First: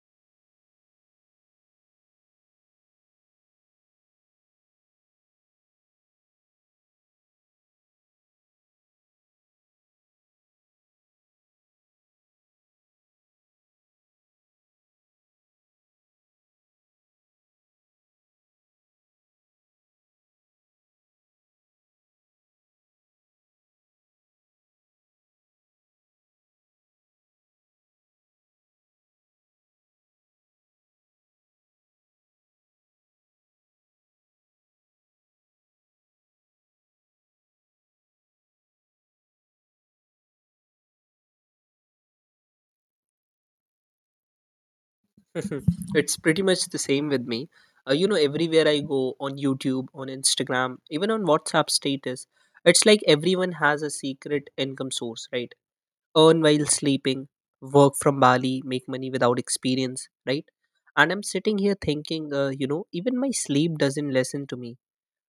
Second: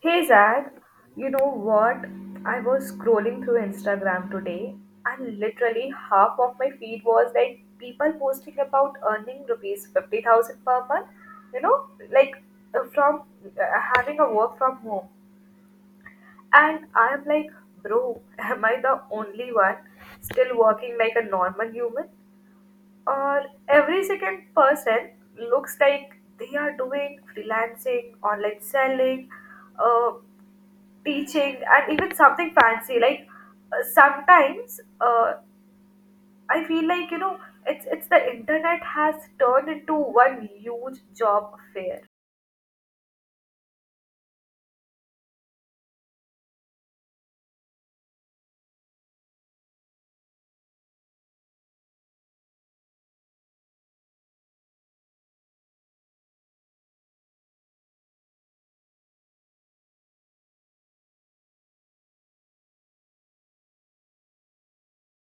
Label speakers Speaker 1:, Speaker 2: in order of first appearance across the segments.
Speaker 1: Hey Zach, you know what? I was scrolling through Instagram today and literally half of my feed was like people posting about earning rupees 50,000 per month, you know, like from uh, having a work from home. And I'm like, bro, am I the only one still working like a normal human? Or every second person looks like they are doing freelancing, online selling. Uh, Teaching and even something fancy like sometimes I feel like it's the internet has turned into one huge job fair.
Speaker 2: Mhm. It's pretty much the same with me. Everywhere I go on YouTube, on Instagram, even on WhatsApp status, it's like everyone has a secret income source, right? Earn while sleeping, work from Bali, make money without experience, right? And I'm sitting here thinking, even my sleep doesn't listen to me.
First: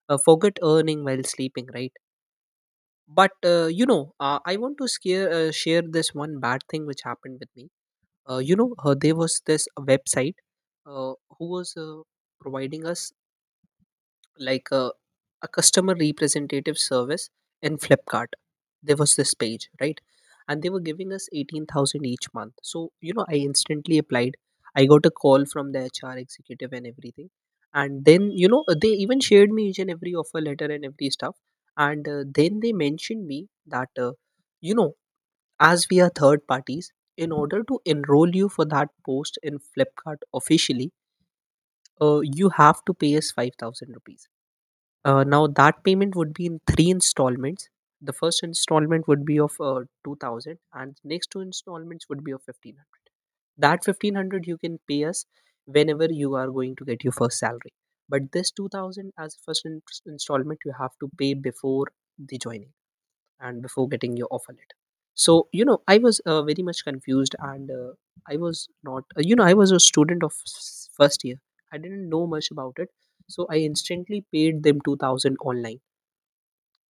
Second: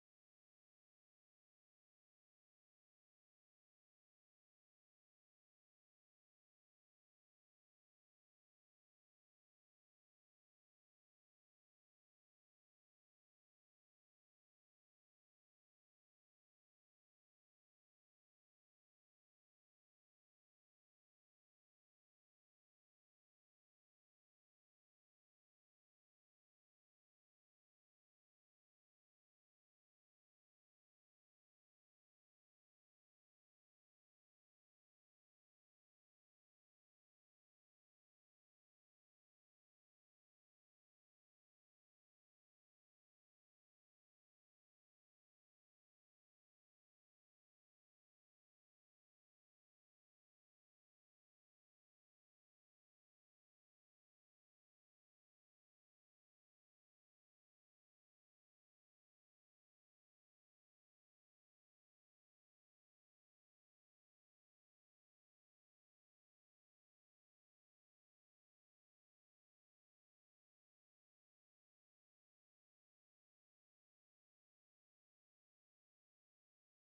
Speaker 2: Forget earning while sleeping, right? But, I want to share this one bad thing which happened with me. There was this website who was providing us like a customer representative service in Flipkart. There was this page, right? And they were giving us 18,000 each month. So, I instantly applied. I got a call from the HR executive and everything. And then, they even shared me each and every offer letter and every stuff. And then they mentioned me that, you know, as we are third parties, in order to enroll you for that post in Flipkart officially, you have to pay us 5,000 rupees. Now that payment would be in three installments. The first installment would be of 2,000, and next two installments would be of 1,500. That 1,500 you can pay us whenever you are going to get your first salary, but this 2,000 as installment you have to pay before the joining and before getting your offer letter. So I was very much confused, and I was not. I was a student of first year. I didn't know much about it, so I instantly paid them 2,000 online.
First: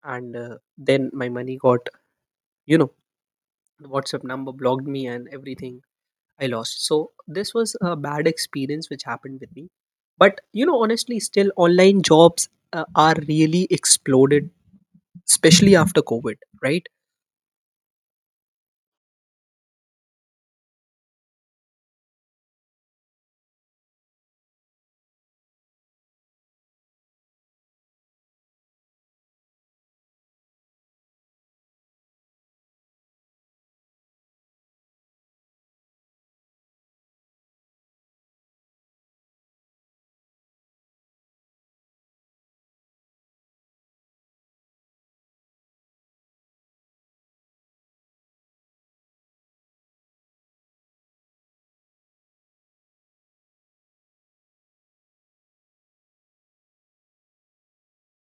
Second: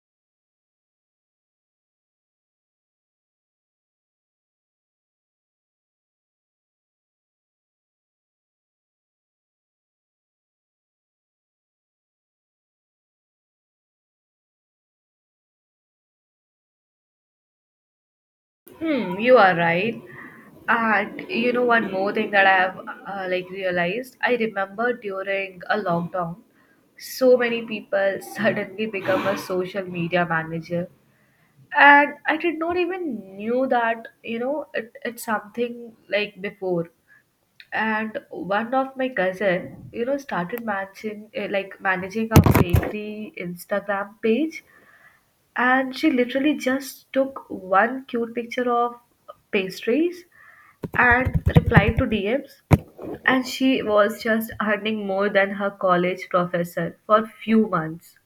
Speaker 2: And then my money got, you know the WhatsApp number blocked me and everything. I lost, so this was a bad experience which happened with me. But honestly, still online jobs are really exploded, especially after COVID, right?
Speaker 1: Hmm, you are right. And you know, one more thing that I have like realized, I remember during a lockdown, so many people suddenly become a social media manager. And I did not even knew that, you know, it's something like before. And one of my cousin, you know, started managing managing a bakery Instagram page, and she literally just took one cute picture of pastries and replied to DMs, and she was just earning more than her college professor for few months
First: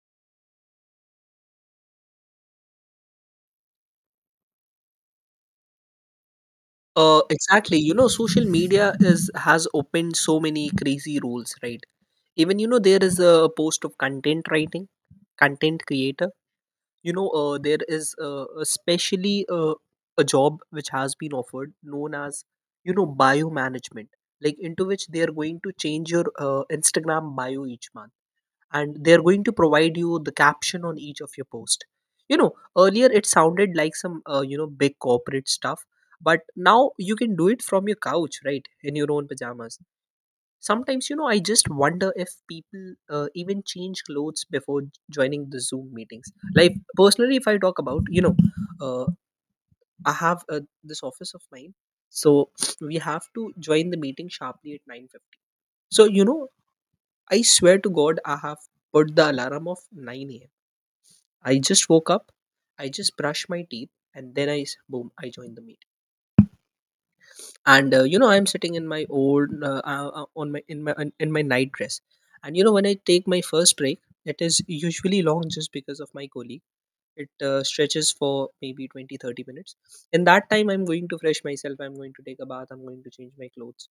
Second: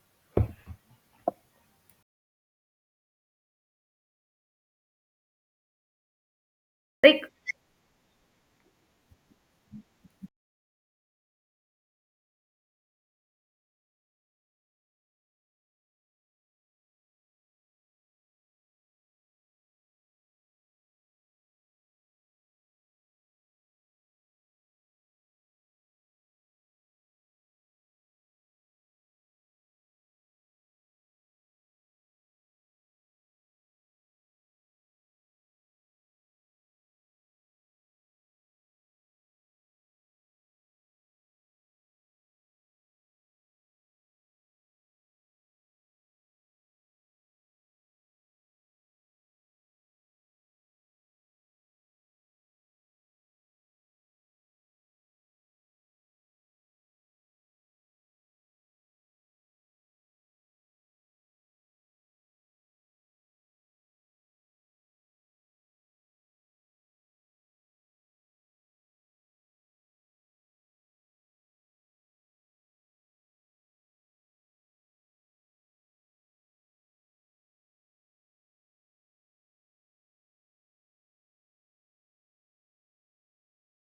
Speaker 1: like.
Speaker 2: Exactly. Social media is has opened so many crazy rules, right? Even there is a post of content writing, content creator. There is especially a job which has been offered known as bio management, like, into which they are going to change your Instagram bio each month, and they're going to provide you the caption on each of your post you know Earlier it sounded like some big corporate stuff, but now you can do it from your couch, right, in your own pajamas. Sometimes I just wonder if people even change clothes before joining the Zoom meetings, like, personally, if I talk about, uh, I have this office of mine. So we have to join the meeting sharply at 9:50. So I swear to God, I have put the alarm of 9 a.m. I just woke up, I just brushed my teeth, and then boom, I joined the meet. And I'm sitting in my old on my in my in my night dress. And when I take my first break, it is usually long just because of my colleague. It stretches for maybe 20, 30 minutes. In that time, I'm going to fresh myself. I'm going to take a bath. I'm going to change my clothes.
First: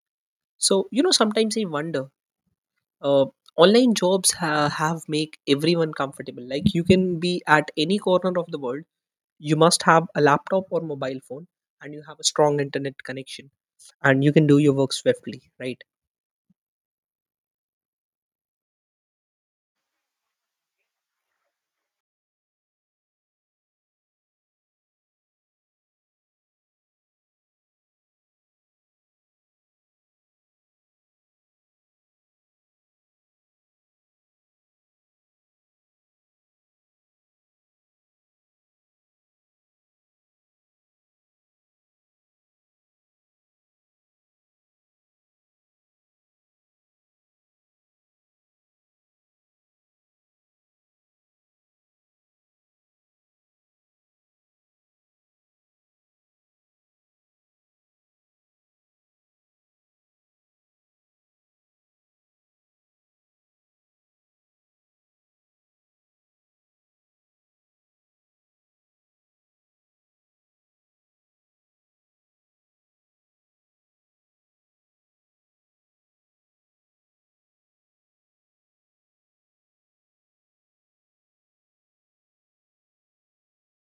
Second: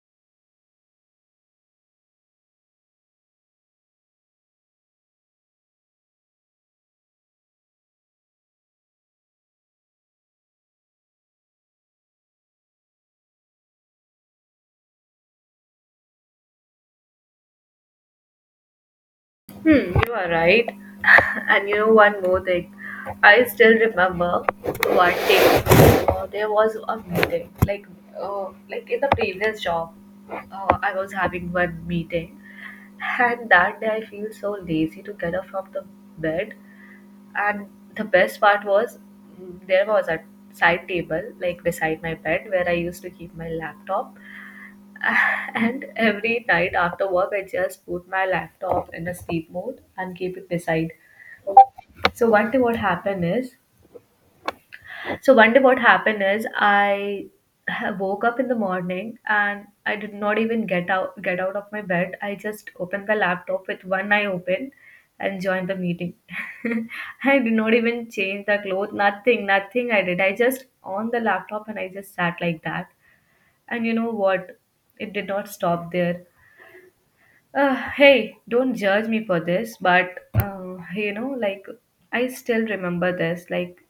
Speaker 2: So, sometimes I wonder. Uh, Online jobs have make everyone comfortable, like, you can be at any corner of the world, you must have a laptop or mobile phone, and you have a strong internet connection, and you can do your work swiftly, right.
Speaker 1: Hmm, you are right. And you know one more thing. I still remember one day there was a meeting. Uh, like in the previous job, I was having one meeting, and that day I feel so lazy to get up from the bed. And the best part was there was a side table like beside my bed where I used to keep my laptop. And every night after work, I just put my laptop in a sleep mode and keep it beside. So one day what happened is, so one day what happened is, I woke up in the morning and I did not even get out of my bed. I just opened the laptop with one eye open and joined the meeting. I did not even change the clothes, nothing, nothing I did. I just on the laptop and I just sat like that. And you know what? It did not stop there. Hey, don't judge me for this, but I still remember this. Like,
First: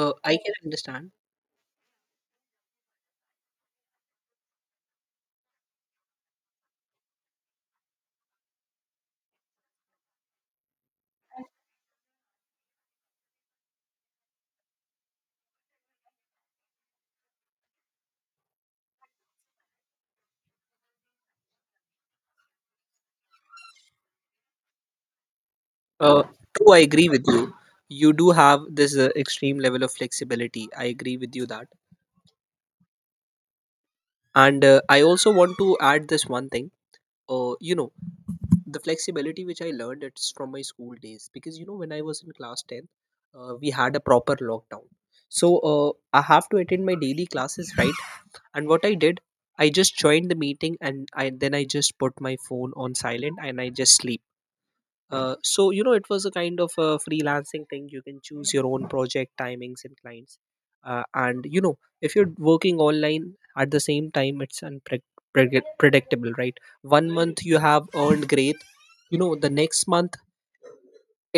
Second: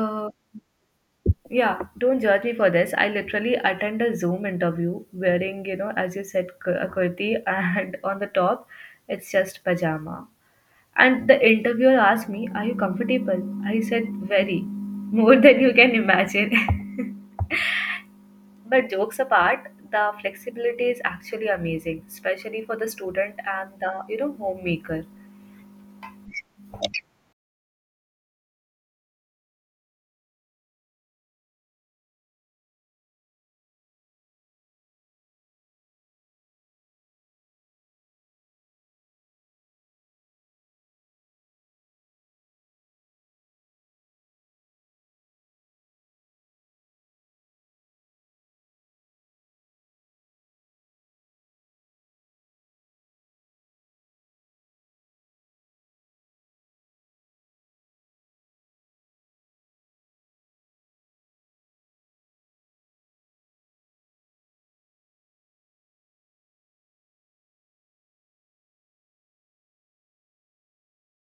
Speaker 2: I can understand.
Speaker 1: yeah, don't judge me for this. I literally attend a Zoom interview wearing, you know, as you said, a kurti, and on the top, it's just pajama. And the interviewer asked me, "Are you comfortable?" I said, "Very, more than you can imagine." But jokes apart, the flexibility is actually amazing, especially for the student and the, you know, homemaker.
Speaker 2: uh, True, I agree with you. You do have this extreme level of flexibility. I agree with you that. And I also want to add this one thing. uh, you know the flexibility which I learned, it's from my school days, because when I was in class 10, we had a proper lockdown. So I have to attend my daily classes, right? And what I did, I just joined the meeting and I then I just put my phone on silent, and I just sleep. So, it was a kind of a freelancing thing. You can choose your own project timings and clients. And if you're working online at the same time, it's predictable, right? One month you have earned great, the next month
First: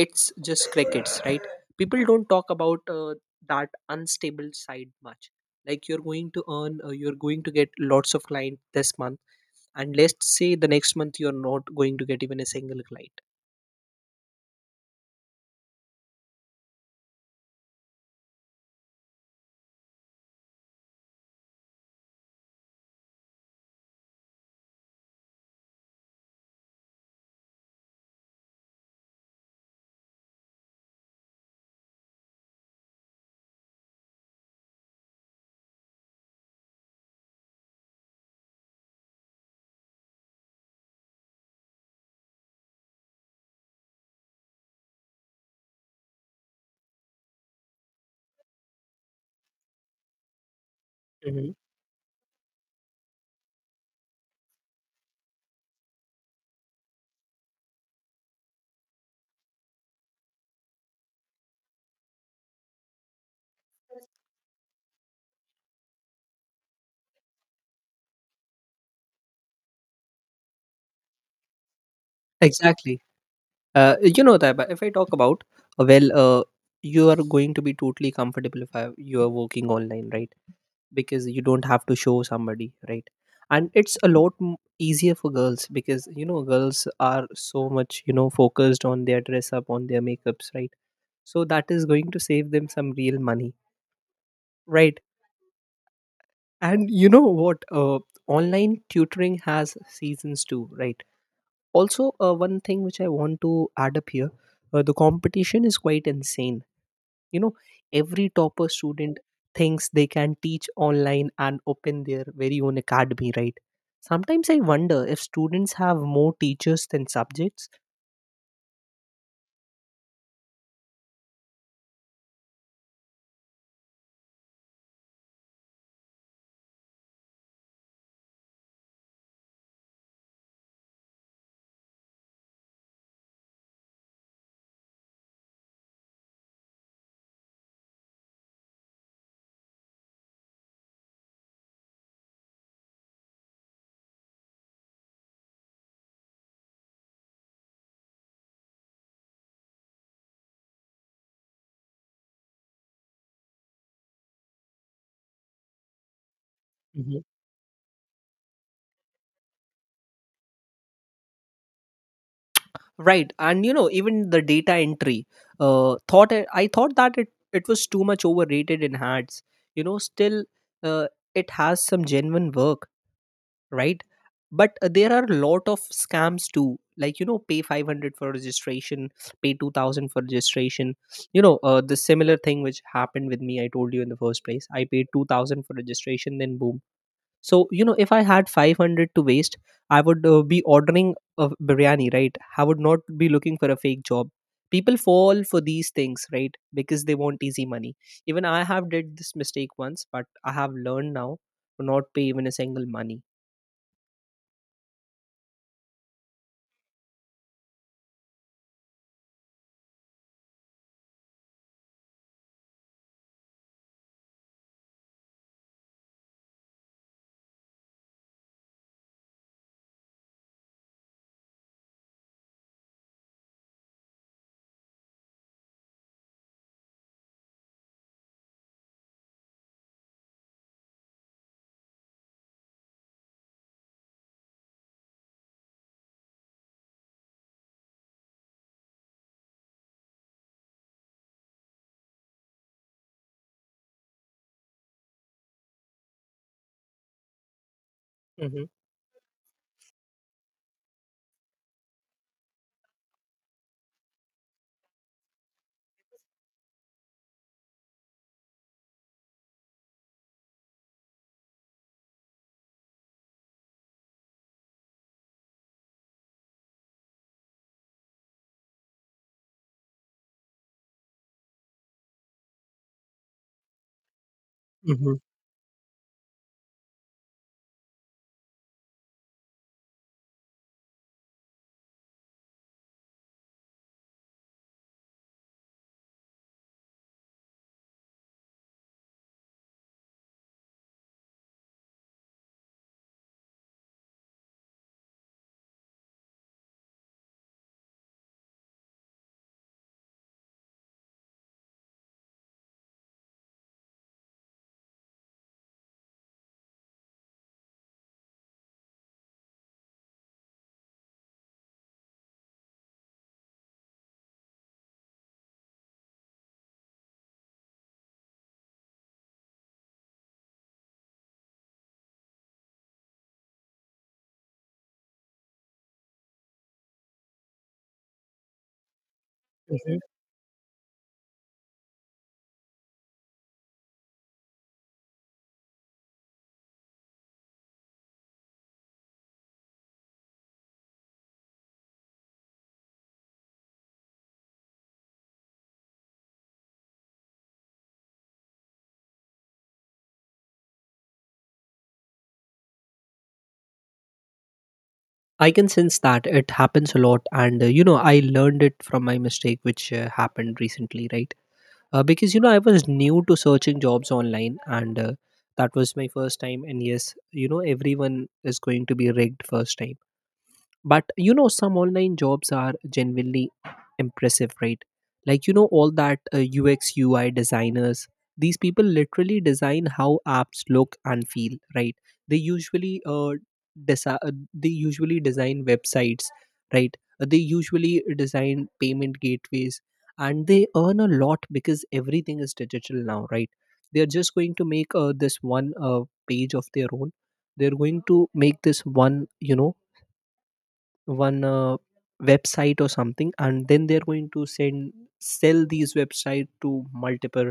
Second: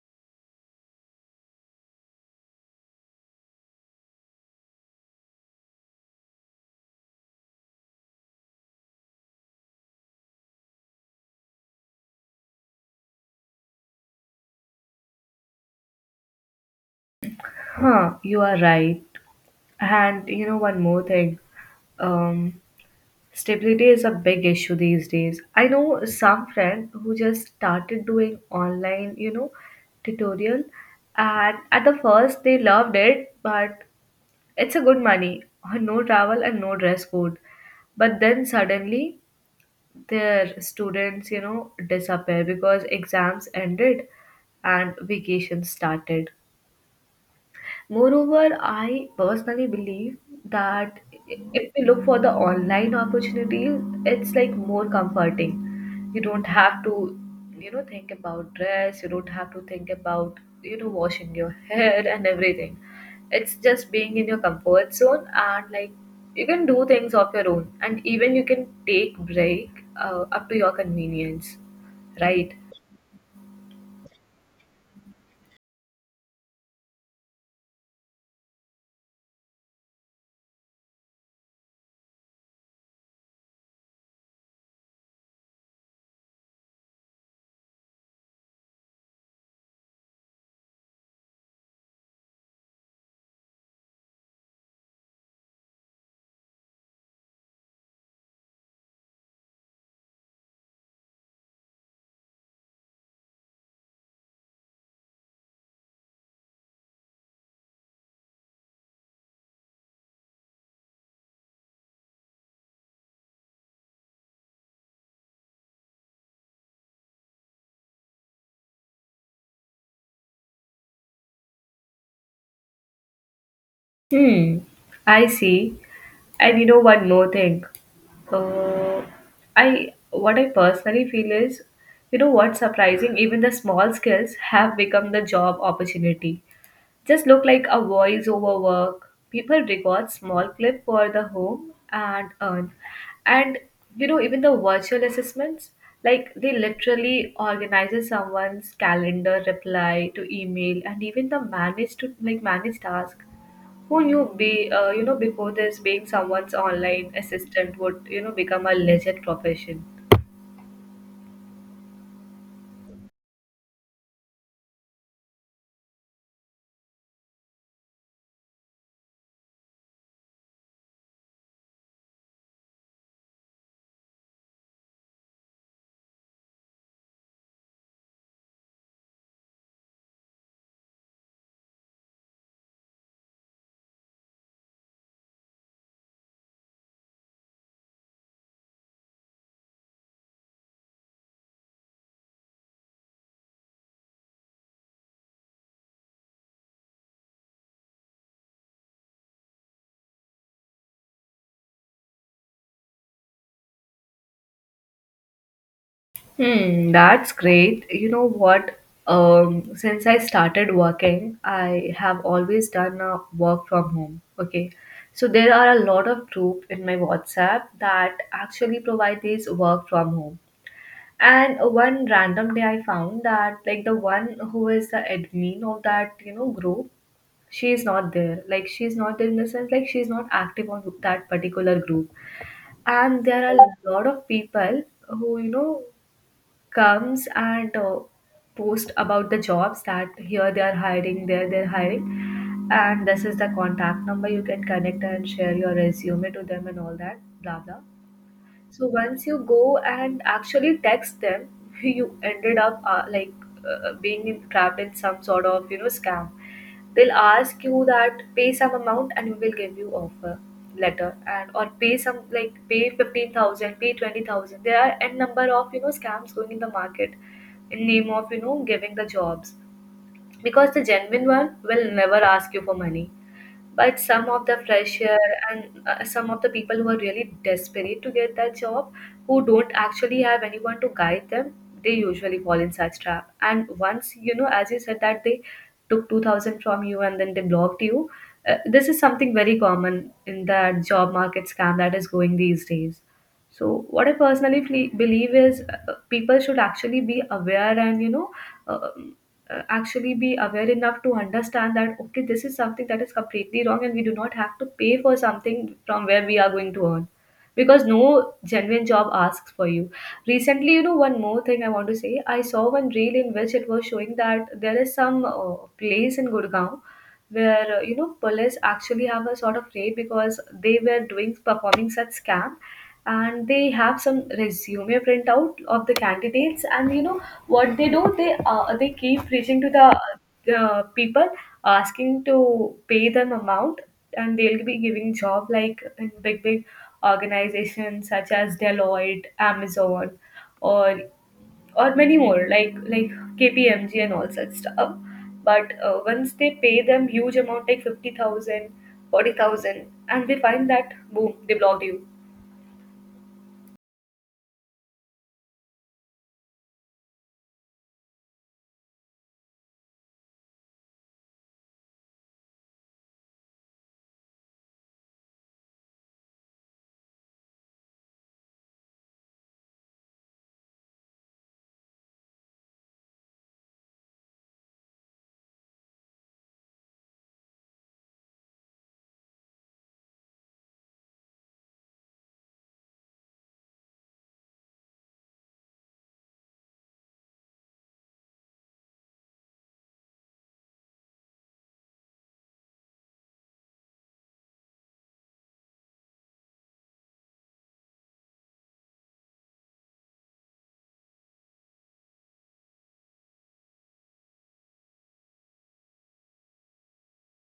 Speaker 2: it's just crickets, right. People don't talk about that unstable side much. Like, you're going to get lots of client this month, and let's say the next month you're not going to get even a single client.
Speaker 1: Huh, you are right. And you know, one more thing. Um, Stability is a big issue these days. I know some friend who just started doing online, you know, tutorial, and at the first they loved it, but it's a good money, no travel and no dress code. But then suddenly their students, you know, disappear because exams ended and vacation started. Moreover, I personally believe that
Speaker 2: Hmm.
Speaker 1: if we look for the online opportunities, it's like more comforting. You don't have to, you know, think about dress, you don't have to think about, you know, washing your hair and everything. It's just being in your comfort zone and like you can do things of your own and even you can take break up to your convenience, right?
Speaker 2: Exactly. You know that, but if I talk about, well, you are going to be totally comfortable, if I, you are working online, right? Because you don't have to show somebody, right. And it's a lot easier for girls, because girls are so much focused on their dress up, on their makeups, right. So that is going to save them some real money, right. And you know what, online tutoring has seasons too, right. Also, one thing which I want to add up here, the competition is quite insane. You know every topper student thinks they can teach online and open their very own academy, right. Sometimes I wonder if students have more teachers than subjects.
Speaker 1: Hmm, I see. And you know one more thing. Uh, I What I personally feel is, you know what's surprising, even the small skills have become the job opportunity, just look like a voiceover work. People record small clip for the home and earn. And you know, even the virtual assessments, like they literally organizes someone's calendar, reply to email, and even the manage to like manage task. Who knew be you know, before this, being someone's online
Speaker 2: Mhm.
Speaker 1: assistant would, you know, become a legit profession?
Speaker 2: Right. And even the data entry, thought I thought that it was too much overrated in hats, still uh, it has some genuine work, right. But there are a lot of scams too. Like, pay 500 for registration, pay 2,000 for registration. The similar thing which happened with me, I told you, in the first place I paid 2,000 for registration, then boom. So if I had 500 to waste, I would be ordering a biryani, right. I would not be looking for a fake job. People fall for these things, right, because they want easy money. Even I have did this mistake once, but I have learned now to not pay even a single money.
Speaker 1: Hmm, that's great. You know what? Since I started working, I have always done a work from home. Okay. So there are a lot of group in my WhatsApp that actually provide this work from home. And one random day I found that like the one who is the admin of that, you know, group, she is not there. Like she's not there in the sense like she's not active on that particular group. And there are a lot of people who, you know, comes and post about the jobs that here they are hiring, there they're hiring, and this is the contact number you can connect and share your resume to them and all that, blah blah.
Speaker 2: Mhm,
Speaker 1: So once you go and actually text them, you ended up being in, trapped in some sort of, you know, scam. They'll ask you that pay some amount and we will give you offer letter, and or pay some like pay 15,000, pay 20,000. There are n number of, you know, scams going in the market in name of, you know, giving the jobs, because the genuine one will never ask you for money. But some of the fresher
Speaker 2: mhm,
Speaker 1: and some of the people who are really desperate to get that job, who don't actually have anyone to guide them, they usually fall in such trap. And once, you know, as you said that they took 2000 from you and then they blocked you, this is something very common in that job market scam that is going these days. So what I personally believe is, people should actually be aware and, you know, uh, actually be aware enough to understand that okay, this is something that is completely wrong, and we do not have to pay for something from where we are going to earn, because no genuine job asks for you. Recently, you know, one more thing I want to say, I saw one reel in which it was showing that there is some place in Gurgaon where, you know, police actually have a sort of raid because they were doing performing such scam, and they have some resume printout of the candidates. And you know what they do, they keep reaching to
Speaker 2: mhm.
Speaker 1: the people, asking to pay them amount, and they'll be giving job like in big big organizations such as Deloitte, Amazon, or or many more like KPMG and all such stuff. But once they pay them huge amount like 50,000, 40,000, and they find that boom, they blocked you.
Speaker 2: I can sense that it happens a lot, and I learned it from my mistake, which happened recently, right? Because I was new to searching jobs online, and that was my first time. And yes, everyone is going to be rigged first time. But some online jobs are genuinely impressive, right. Like, all that UX UI designers, these people literally design how apps look and feel, right. They desi- uh, usually design websites, right. They usually design payment gateways, and they earn a lot because everything is digital now, right. They are just going to make this one page of their own. They're going to make this one, you know one website or something, and then they're going to send sell these website to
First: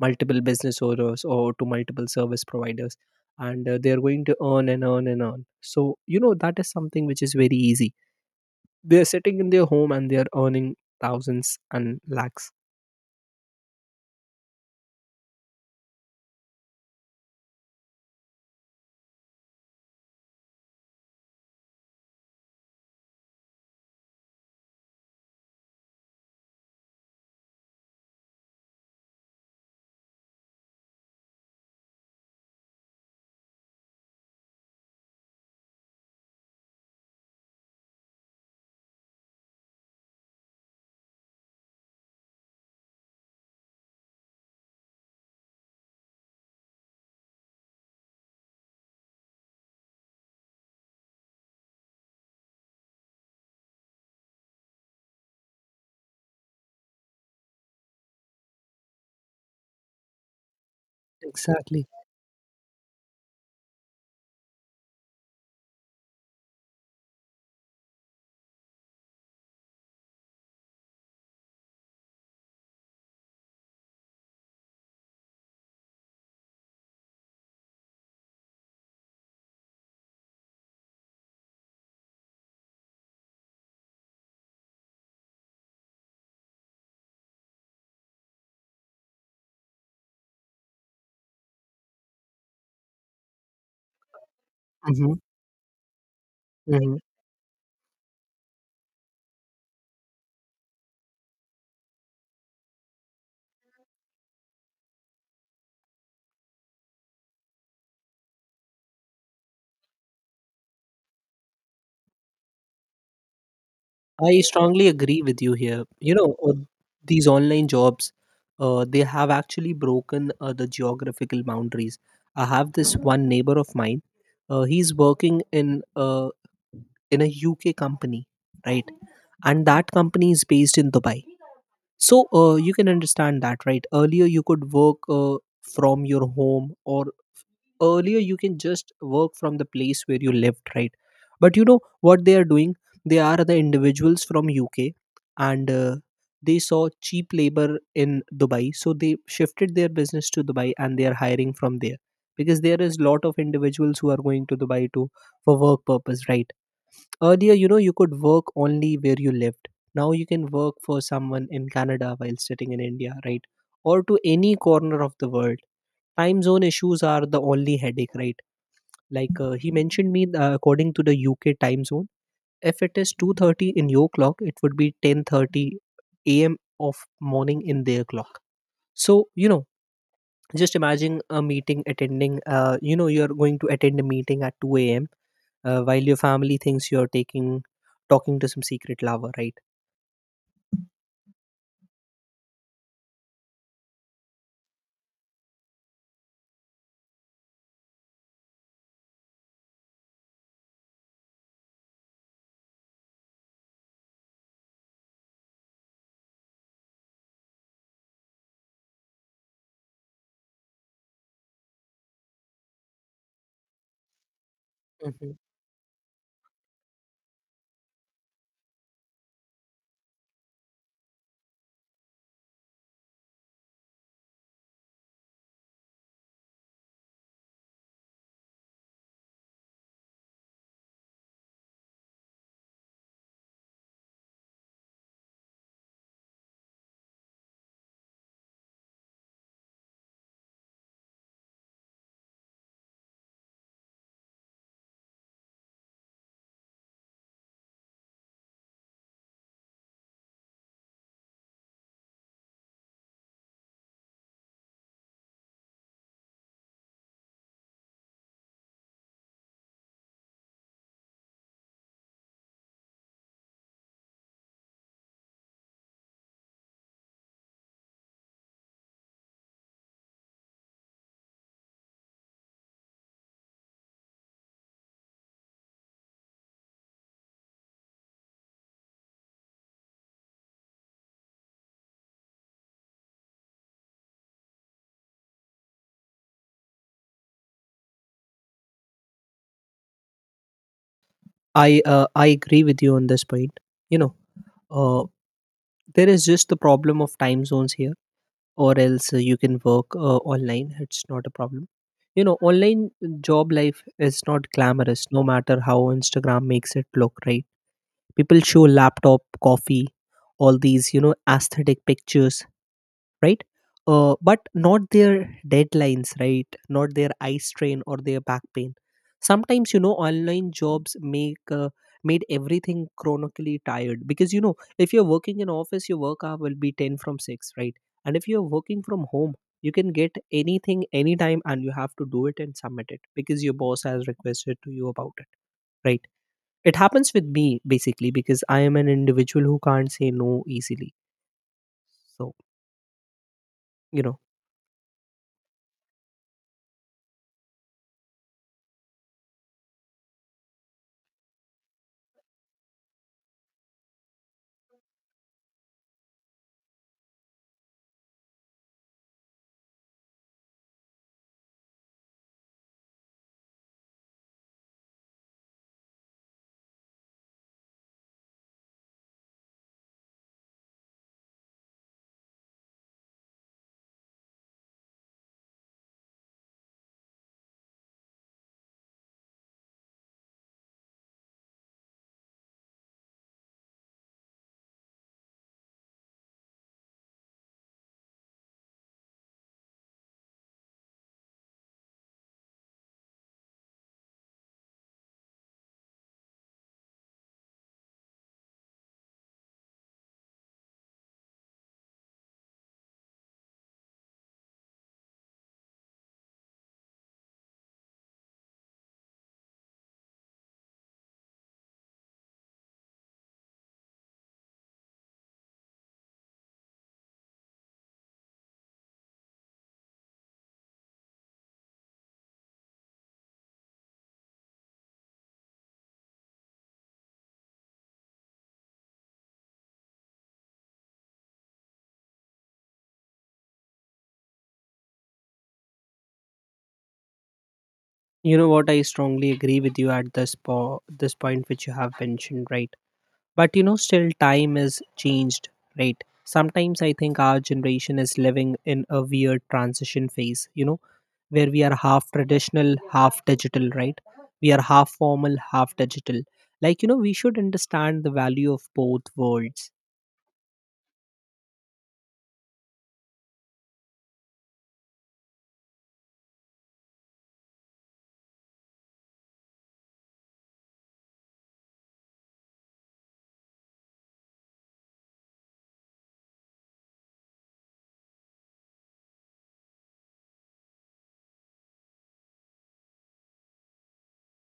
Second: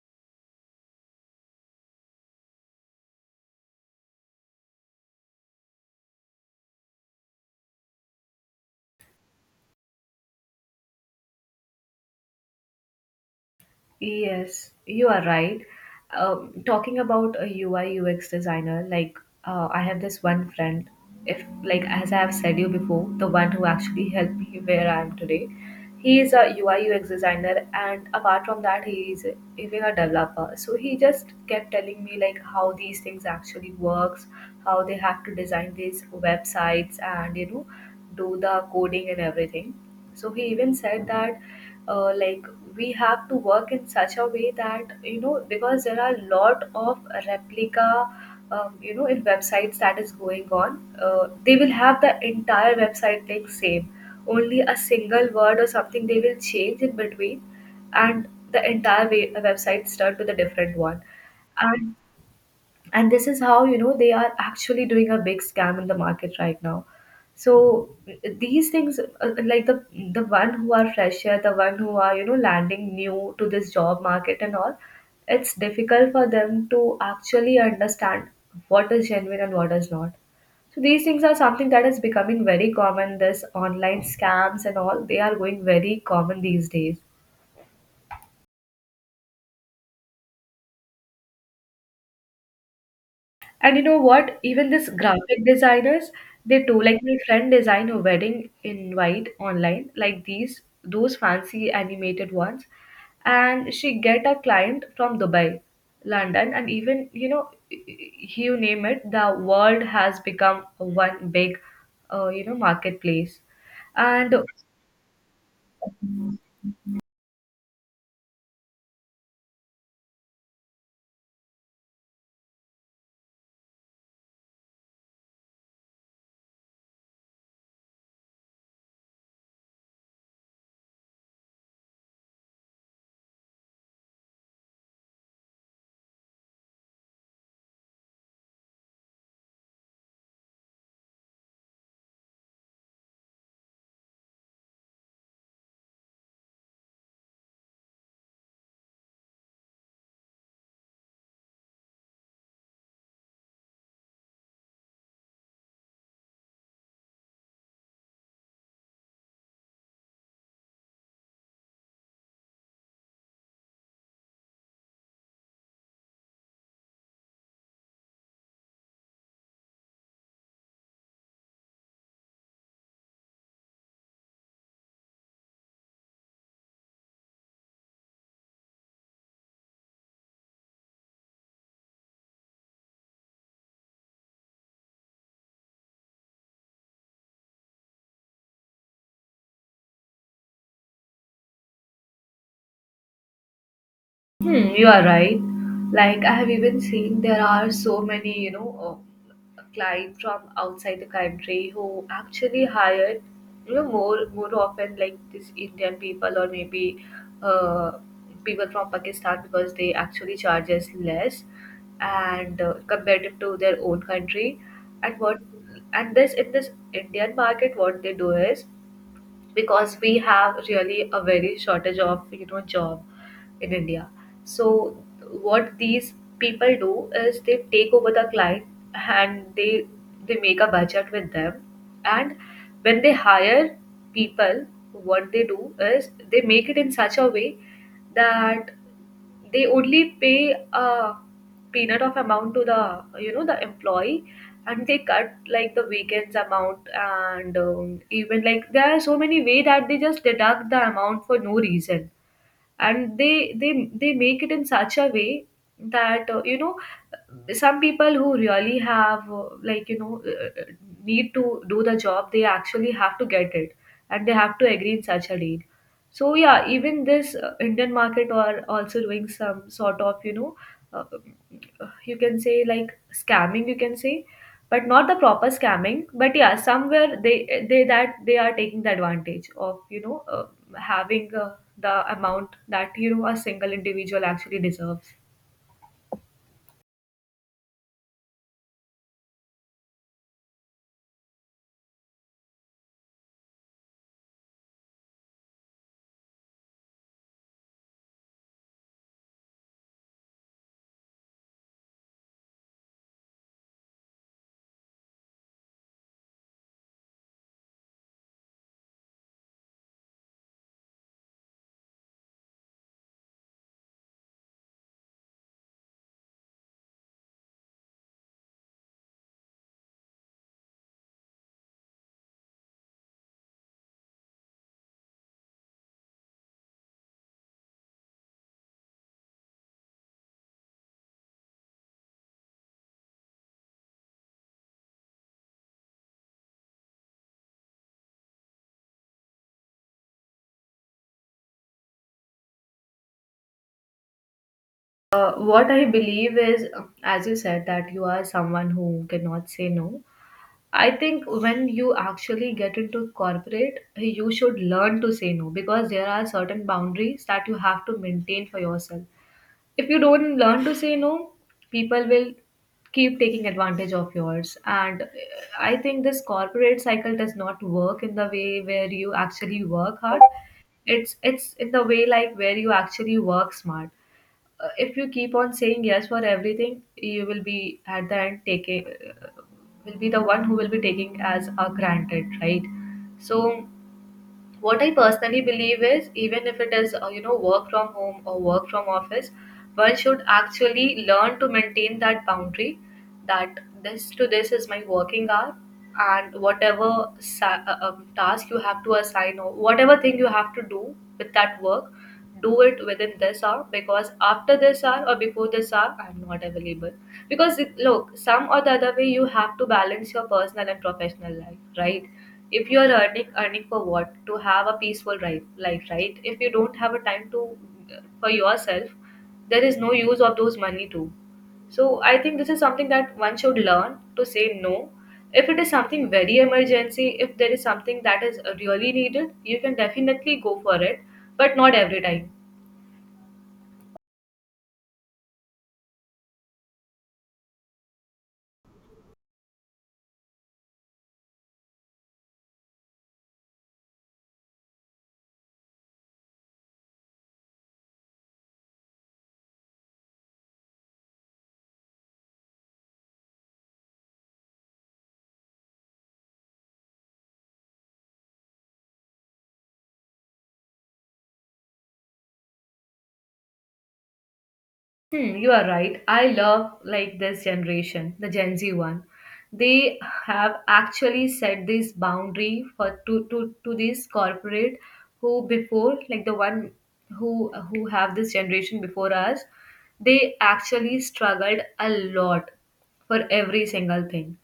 Speaker 2: multiple business owners or to multiple service providers. And they're going to earn and earn and earn. So that is something which is very easy. They're sitting in their home and they're earning thousands and lakhs.
Speaker 1: Yes, you are right. Talking about a UI UX designer, like I have this one friend, if like as I have said you before, the one who actually helped me where I am today. He is a UI UX designer, and apart from that, he is even a developer. So he just kept telling me like how these things actually works, how they have to design these websites, and you know, do the coding and everything. So he even said that uh, like we have to work in such a way that, you know, because there are a lot of replica, you know, in websites that is going on. They will have the entire website like same, only a single word or something they will change in between, and the entire way, website start with a different one.
Speaker 2: Exactly.
Speaker 1: And and this is how, you know, they are actually doing a big scam in the market right now. So these things, the one who are fresher, the one who are, you know, landing new to this job market and all, it's difficult for them to actually understand what is genuine and what is not. So these things are something that is becoming very common, this online scams and all, they are going very common these days. And you know what? Even this
Speaker 2: Mhm,
Speaker 1: graphic designers, they too,
Speaker 2: mhm.
Speaker 1: like my friend designed a wedding invite online, like these, those fancy animated ones. And she get a client from Dubai, London, and even, you know, you name it, the world has become one big, you know, marketplace. And
Speaker 2: I strongly agree with you here. These online jobs, they have actually broken the geographical boundaries. I have this one neighbor of mine. He's working in a UK company, right? And that company is based in Dubai. So you can understand that, right? Earlier, you could work from your home, or earlier you can just work from the place where you lived, right. But you know what they are doing. They are the individuals from UK, and they saw cheap labor in Dubai, so they shifted their business to Dubai and they are hiring from there, because there is lot of individuals who are going to Dubai to, for work purpose, right. Earlier, you could work only where you lived. Now you can work for someone in Canada while sitting in India, right? Or to any corner of the world. Time zone issues are the only headache, right? Like, he mentioned me, according to the UK time zone, if it is 2:30 in your clock, it would be 10:30 a.m. of morning in their clock. So you know just imagine a meeting attending you know you're going to attend a meeting at 2 a.m., while your family thinks you're taking talking to some secret lover, right.
Speaker 1: hmm, you are right. Like I have even seen there are so many, you know, clients from outside the country who actually hired, you know, more often like this Indian people or maybe uh, people from Pakistan because they actually charge us less and compared to their own country. And
Speaker 2: Mhm.
Speaker 1: what and this in this Indian market, what they do is, because we have really a very shortage of, you know, job in India. So what these people do is they take over the client and they make a budget with them, and when they hire people, what they do is they make it in such a way that they only pay a peanut of amount to the the employee, and they cut like the weekends amount, and even like there are so many way that they just deduct the amount for no reason. And they make it in such a way that some people who really have need to do the job, they actually have to get it and they have to agree in such a deal. So yeah, even this Indian market are also doing some sort of, uh, you can say, like scamming, you can say, but not the proper scamming, but yeah, somewhere they that they are taking the advantage of, having the amount that a single individual actually deserves.
Speaker 2: I agree with you on this point. you know uh, there is just the problem of time zones here. Or else, you can work online. It's not a problem. Online job life is not glamorous, no matter how Instagram makes it look, right? People show laptop, coffee, all these aesthetic pictures, right? But not their deadlines, right? Not their eye strain or their back pain. Sometimes, you know, online jobs make made everything chronically tired, because you know if you're working in office your work hour will be 10 from 6, right? And if you're working from home, you can get anything anytime and you have to do it and submit it because your boss has requested to you about it, right? It happens with me basically because I am an individual who can't say no easily. So you know
Speaker 1: What I believe is, as you said that you are someone who cannot say no, I think when you actually get into corporate, you should learn to say no because there are certain boundaries that you have to maintain for yourself. If you don't learn to say no, people will keep taking advantage of yours. And I think this corporate cycle does not work in the way where you actually work hard. It's in the way like where you actually work smart. If you keep on saying yes for everything, you will be at the end taking will be the one who will be taking as a granted, right? So what I personally believe is, even if it is work from home or work from office, one should actually learn to maintain that boundary that this to this is my working hour, and whatever task you have to assign or whatever thing you have to do with that work, do it within this hour, because after this hour or before this hour, I'm not available. Because it, look, some or the other way you have to balance your personal and professional life, right? If you are earning, earning for what, to have a peaceful life, life, right? If you don't have a time to, for yourself, there is no use of those money too. So I think this is something that one should learn to say no. If it is something very emergency, if there is something that is really needed, you can definitely go for it, but not every time.
Speaker 2: You know what? I strongly agree with you at this this point which you have mentioned, right? But still time is changed, right? Sometimes I think our generation is living in a weird transition phase, where we are half traditional, half digital, right? We are half formal, half digital. Like, we should understand the value of both worlds.
Speaker 1: Hmm, you are right. I love like this generation, the Gen Z one. They have actually set this boundary for to these corporate who before, like the one who who have this generation before us, they actually struggled a lot for every single thing.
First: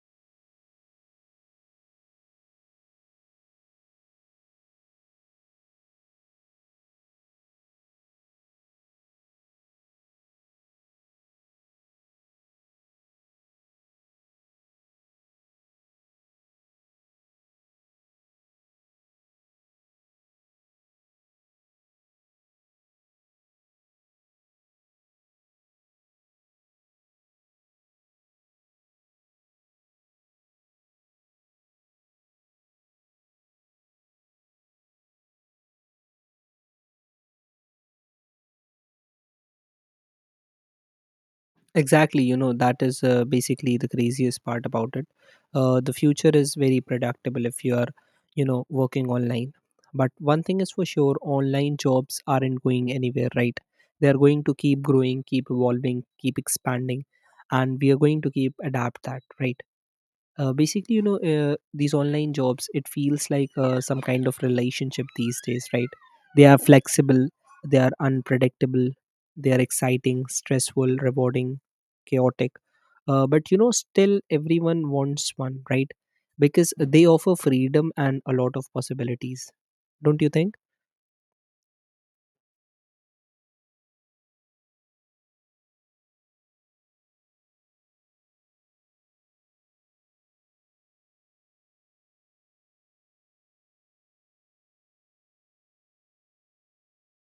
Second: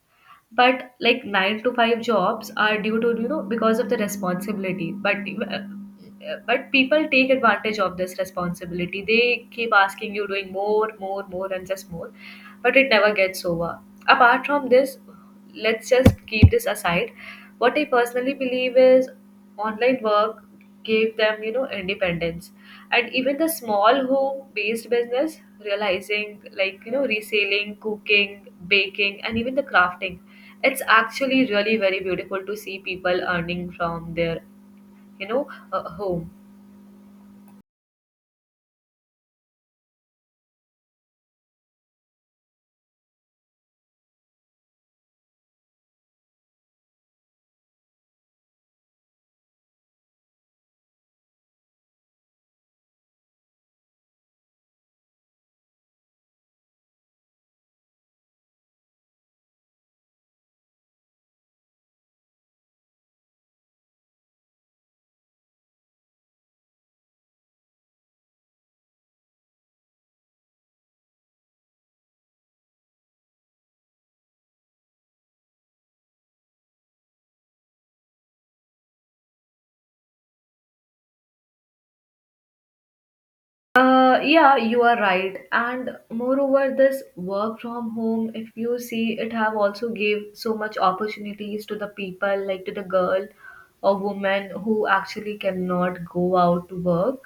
Speaker 1: But like 9 to 5 jobs are due to, you know, because of the responsibility, uh, but people take advantage of this responsibility, they keep asking you, doing more, more, more and just more, but it never gets over. Apart from this, let's just keep this aside. What I personally believe is online work gave them, you know, independence, and even the small home based business realizing, like you know, reselling, cooking, baking and even the crafting. It's actually really very beautiful to see people earning from their, you know home.
Speaker 2: Exactly. That is basically the craziest part about it. The future is very predictable if you are, working online. But one thing is for sure, online jobs aren't going anywhere, right? They are going to keep growing, keep evolving, keep expanding, and we are going to keep adapt that, right? Basically, these online jobs, it feels like some kind of relationship these days, right? They are flexible. They are unpredictable. They are exciting, stressful, rewarding, chaotic. But you know, still everyone wants one, right? Because they offer freedom and a lot of possibilities. Don't you think?
Speaker 1: Yeah, you are right. And moreover, this work from home, if you see, it have also gave so much opportunities to the people, like to the girl or woman who actually cannot go out to work.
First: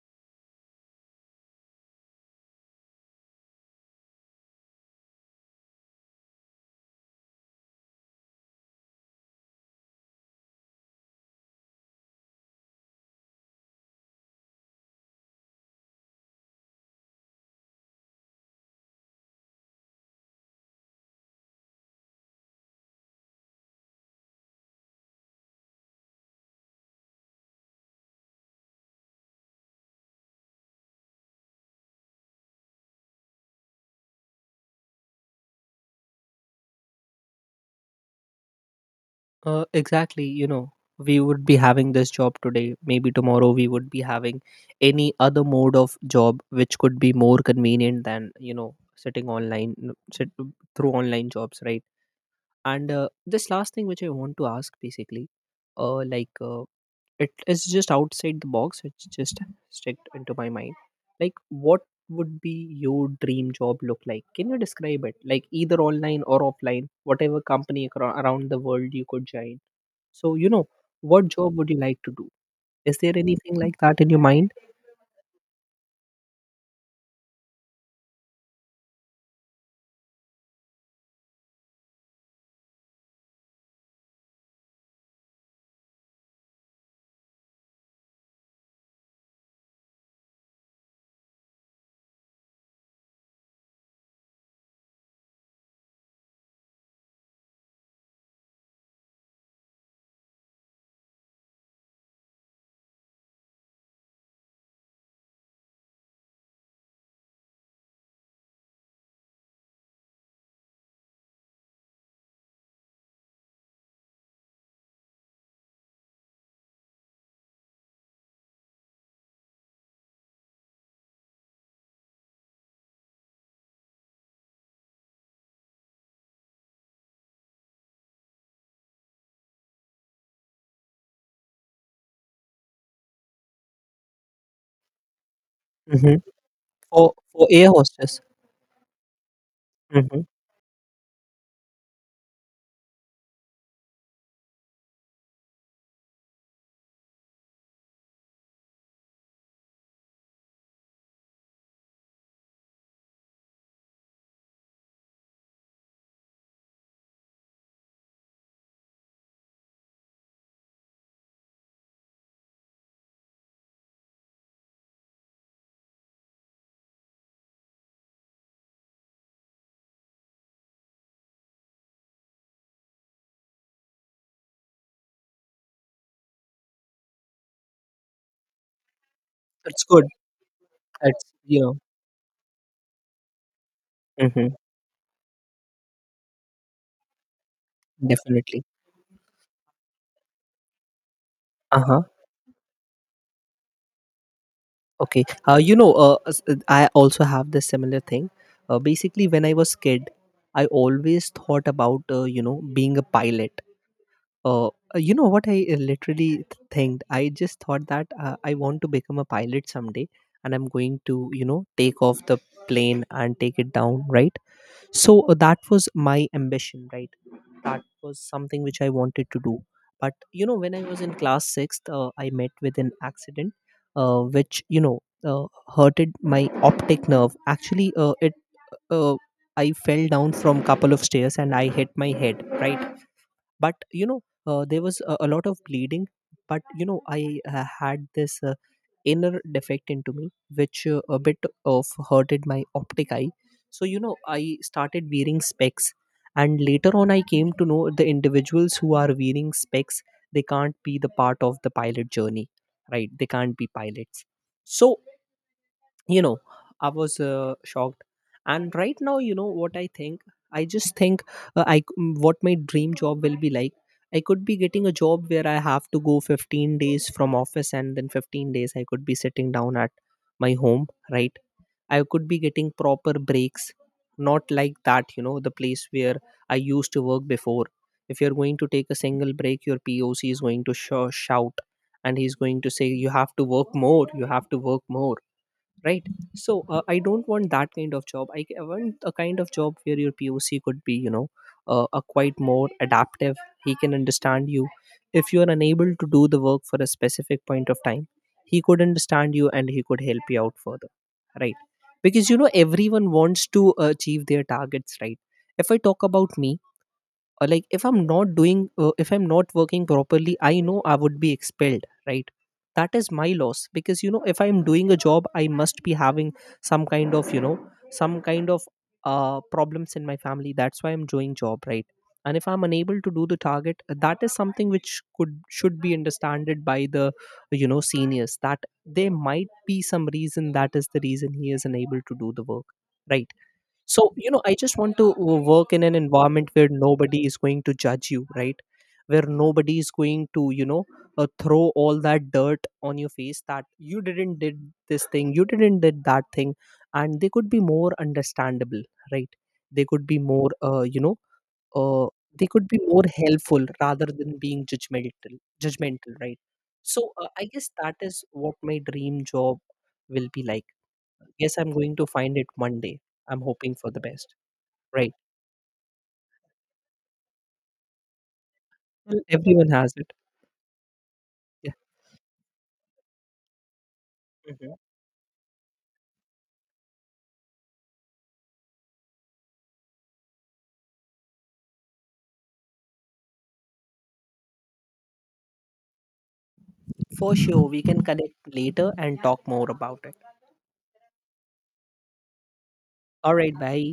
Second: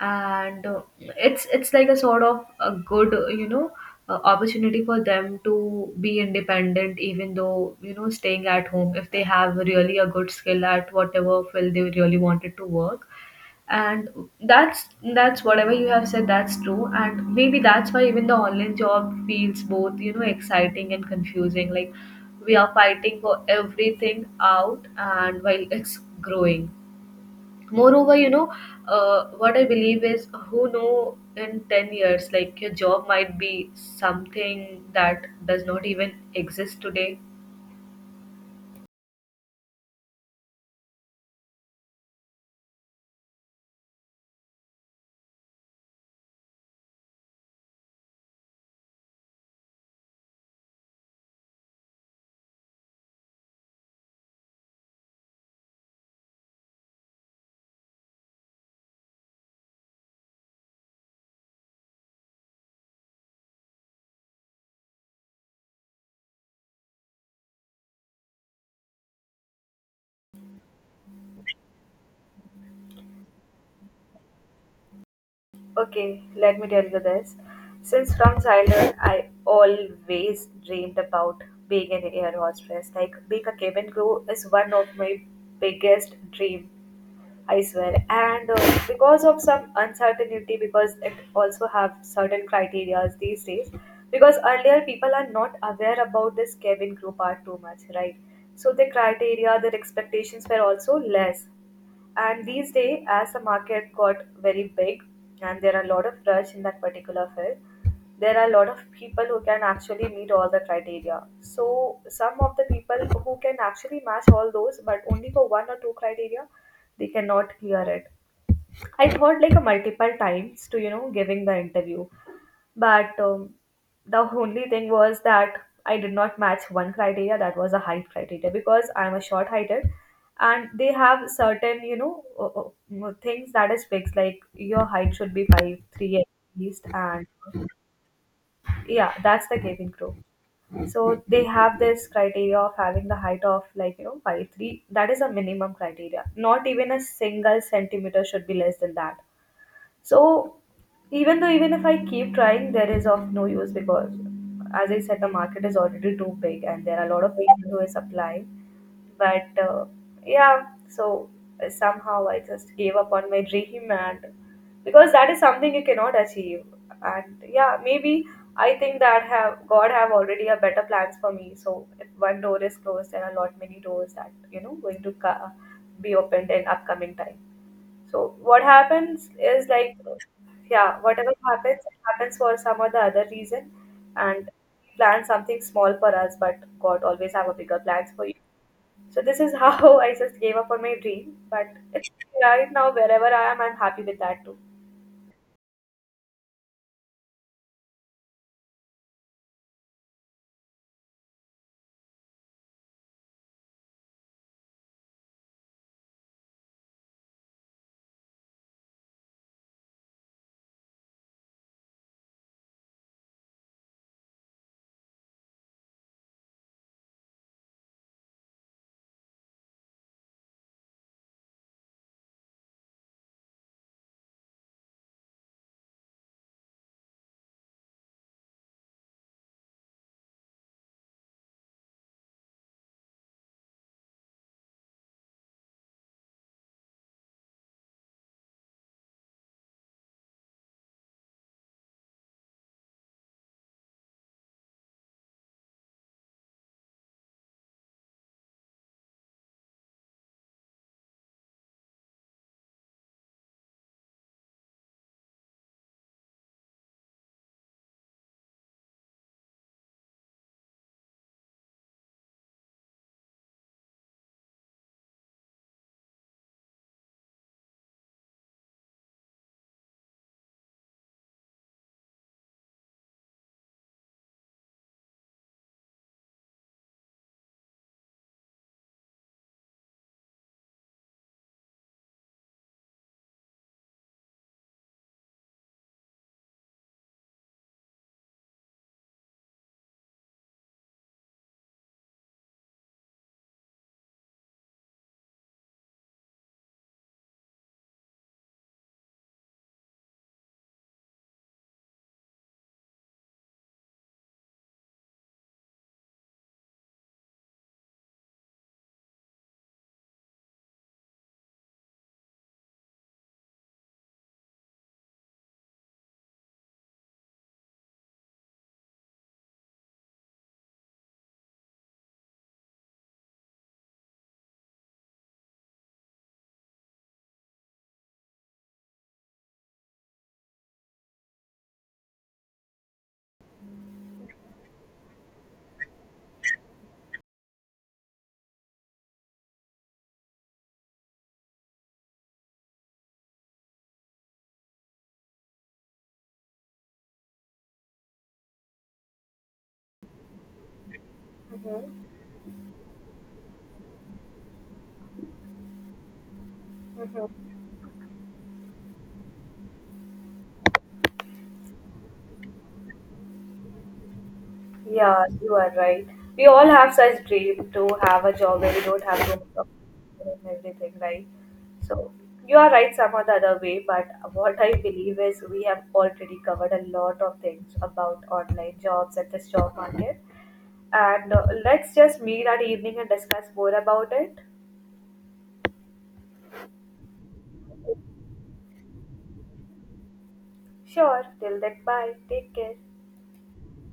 Speaker 1: And it's like a sort of a good, you know, opportunity for them to be independent, even though, you know, staying at home, if they have really a good skill at whatever field they really wanted to work, and that's that's whatever you have said, that's true. And maybe that's why even the online job feels both, you know, exciting and confusing. Like, we are fighting for everything out and while it's growing. Moreover, you know, what I believe is, who know, in 10 years, like your job might be something that does not even exist today.
Speaker 2: Exactly, we would be having this job today. Maybe tomorrow we would be having any other mode of job which could be more convenient than, sitting online through online jobs, right? And this last thing which I want to ask basically. Like, it is just outside the box. It's just stuck into my mind. Like, what would be your dream job look like? Can you describe it? Like, either online or offline, whatever company around the world you could join. So, what job would you like to do? Is there anything like that in your mind?
Speaker 1: Okay, let me tell you this. Since from childhood, I always dreamed about being an air hostess. Like being a cabin crew is one of my biggest dream, I swear. And because of some uncertainty, because it also have certain criterias these days. Because earlier people are not aware about this cabin crew part too much, right? So the criteria, their expectations were also less. And these days, as the market got very big and there are a lot of rush in that particular field, there are a lot of people who can actually meet all the criteria. So some of the people who can actually match all those, but only for one or two criteria, they cannot clear it. I thought like a multiple times to, you know, giving the interview, but the only thing was that I did not match one criteria, that was a height criteria, because I'm a short heighted, and they have certain, you know, things that is fixed, like your height should be five
Speaker 2: Hmm.
Speaker 1: three at least,
Speaker 2: For
Speaker 1: and
Speaker 2: for air hostess?
Speaker 1: yeah, that's the cabin crew.
Speaker 2: Hmm.
Speaker 1: So they have this criteria of having the height of, like you know, 5'3", that is a minimum criteria, not even a single centimeter should be less than that. So even though, even if I keep trying, there is of no use, because as I said, the market is already too big and there are a lot of people who is applying. But yeah, so somehow I just gave up on my dream, and because that is something you cannot achieve. And yeah, maybe I think that have God have already a better plans for me. So if one door is closed, there are a lot many doors that, you know, going to ca- be opened in upcoming time. So what happens is
Speaker 2: It's
Speaker 1: like,
Speaker 2: good.
Speaker 1: yeah,
Speaker 2: That's,
Speaker 1: whatever
Speaker 2: you know.
Speaker 1: happens, it happens for some or the other reason, and
Speaker 2: Hmm.
Speaker 1: we plan something small for us, but God always have a bigger plans for you.
Speaker 2: Definitely.
Speaker 1: So this is how I just gave up on my dream, but
Speaker 2: Uh huh.
Speaker 1: it's right now, wherever I am, I'm happy with that too.
Speaker 2: Okay. I also have the similar thing. Basically, when I was kid, I always thought about being a pilot. Uh, you know what I literally think? I just thought that I want to become a pilot someday, and I'm going to take off the plane and take it down, right? So that was my ambition, right? That was something which I wanted to do. But you know, when I was in class 6th, I met with an accident, which hurted my optic nerve actually. It uh, I fell down from couple of stairs and I hit my head, right? But you know, there was a lot of bleeding. But you know, I had this inner defect into me, which a bit of hurted my optic eye. So you know, I started wearing specs, and later on I came to know the individuals who are wearing specs, they can't be the part of the pilot journey, right? They can't be pilots. So you know, I was shocked. And right now, you know what I think? I just think, what my dream job will be like. I could be getting a job where I have to go 15 days from office and then 15 days I could be sitting down at my home, right? I could be getting proper breaks, not like that, you know, the place where I used to work before. If you're going to take a single break, your poc is going to shout, and he's going to say you have to work more, you have to work more, right? So I don't want that kind of job. I want a kind of job where your poc could be, you know, a quite more adaptive. He can understand you. If you are unable to do the work for a specific point of time, he could understand you and he could help you out further, right? Because you know, everyone wants to achieve their targets, right? If I talk about me, or like, if I'm not doing if I'm not working properly, I know I would be expelled, right? That is my loss, because you know, if I'm doing a job, I must be having some kind of, some kind of problems in my family. That's why I'm doing job, right? And if I'm unable to do the target, that is something which could should be understood by the, you know, seniors, that there might be some reason that is the reason he is unable to do the work, right? So you know, I just want to work in an environment where nobody is going to judge you, right? Where nobody is going to, throw all that dirt on your face, that you didn't did this thing, you didn't did that thing. And they could be more understandable, right? they could be more uh, you know uh,
Speaker 1: Hmm.
Speaker 2: they could be more helpful rather than being judgmental, right? So I guess that is what my dream job will be like. Yes, I'm going to find it one day. I'm hoping for the best. Right.
Speaker 1: Yeah, you are right. We all have such dream to have a job where we don't have
Speaker 2: Well,
Speaker 1: to make up
Speaker 2: everyone has it.
Speaker 1: and everything, right?
Speaker 2: Yeah.
Speaker 1: So you are right some or the other way, but what I
Speaker 2: Mhm.
Speaker 1: believe is we have already covered a lot of things about online jobs and this job market. And let's just meet that evening and discuss more about it.
Speaker 2: For sure, we can connect later and talk more about it.
Speaker 1: Sure, till then, bye. Take care.
Speaker 2: All right, bye.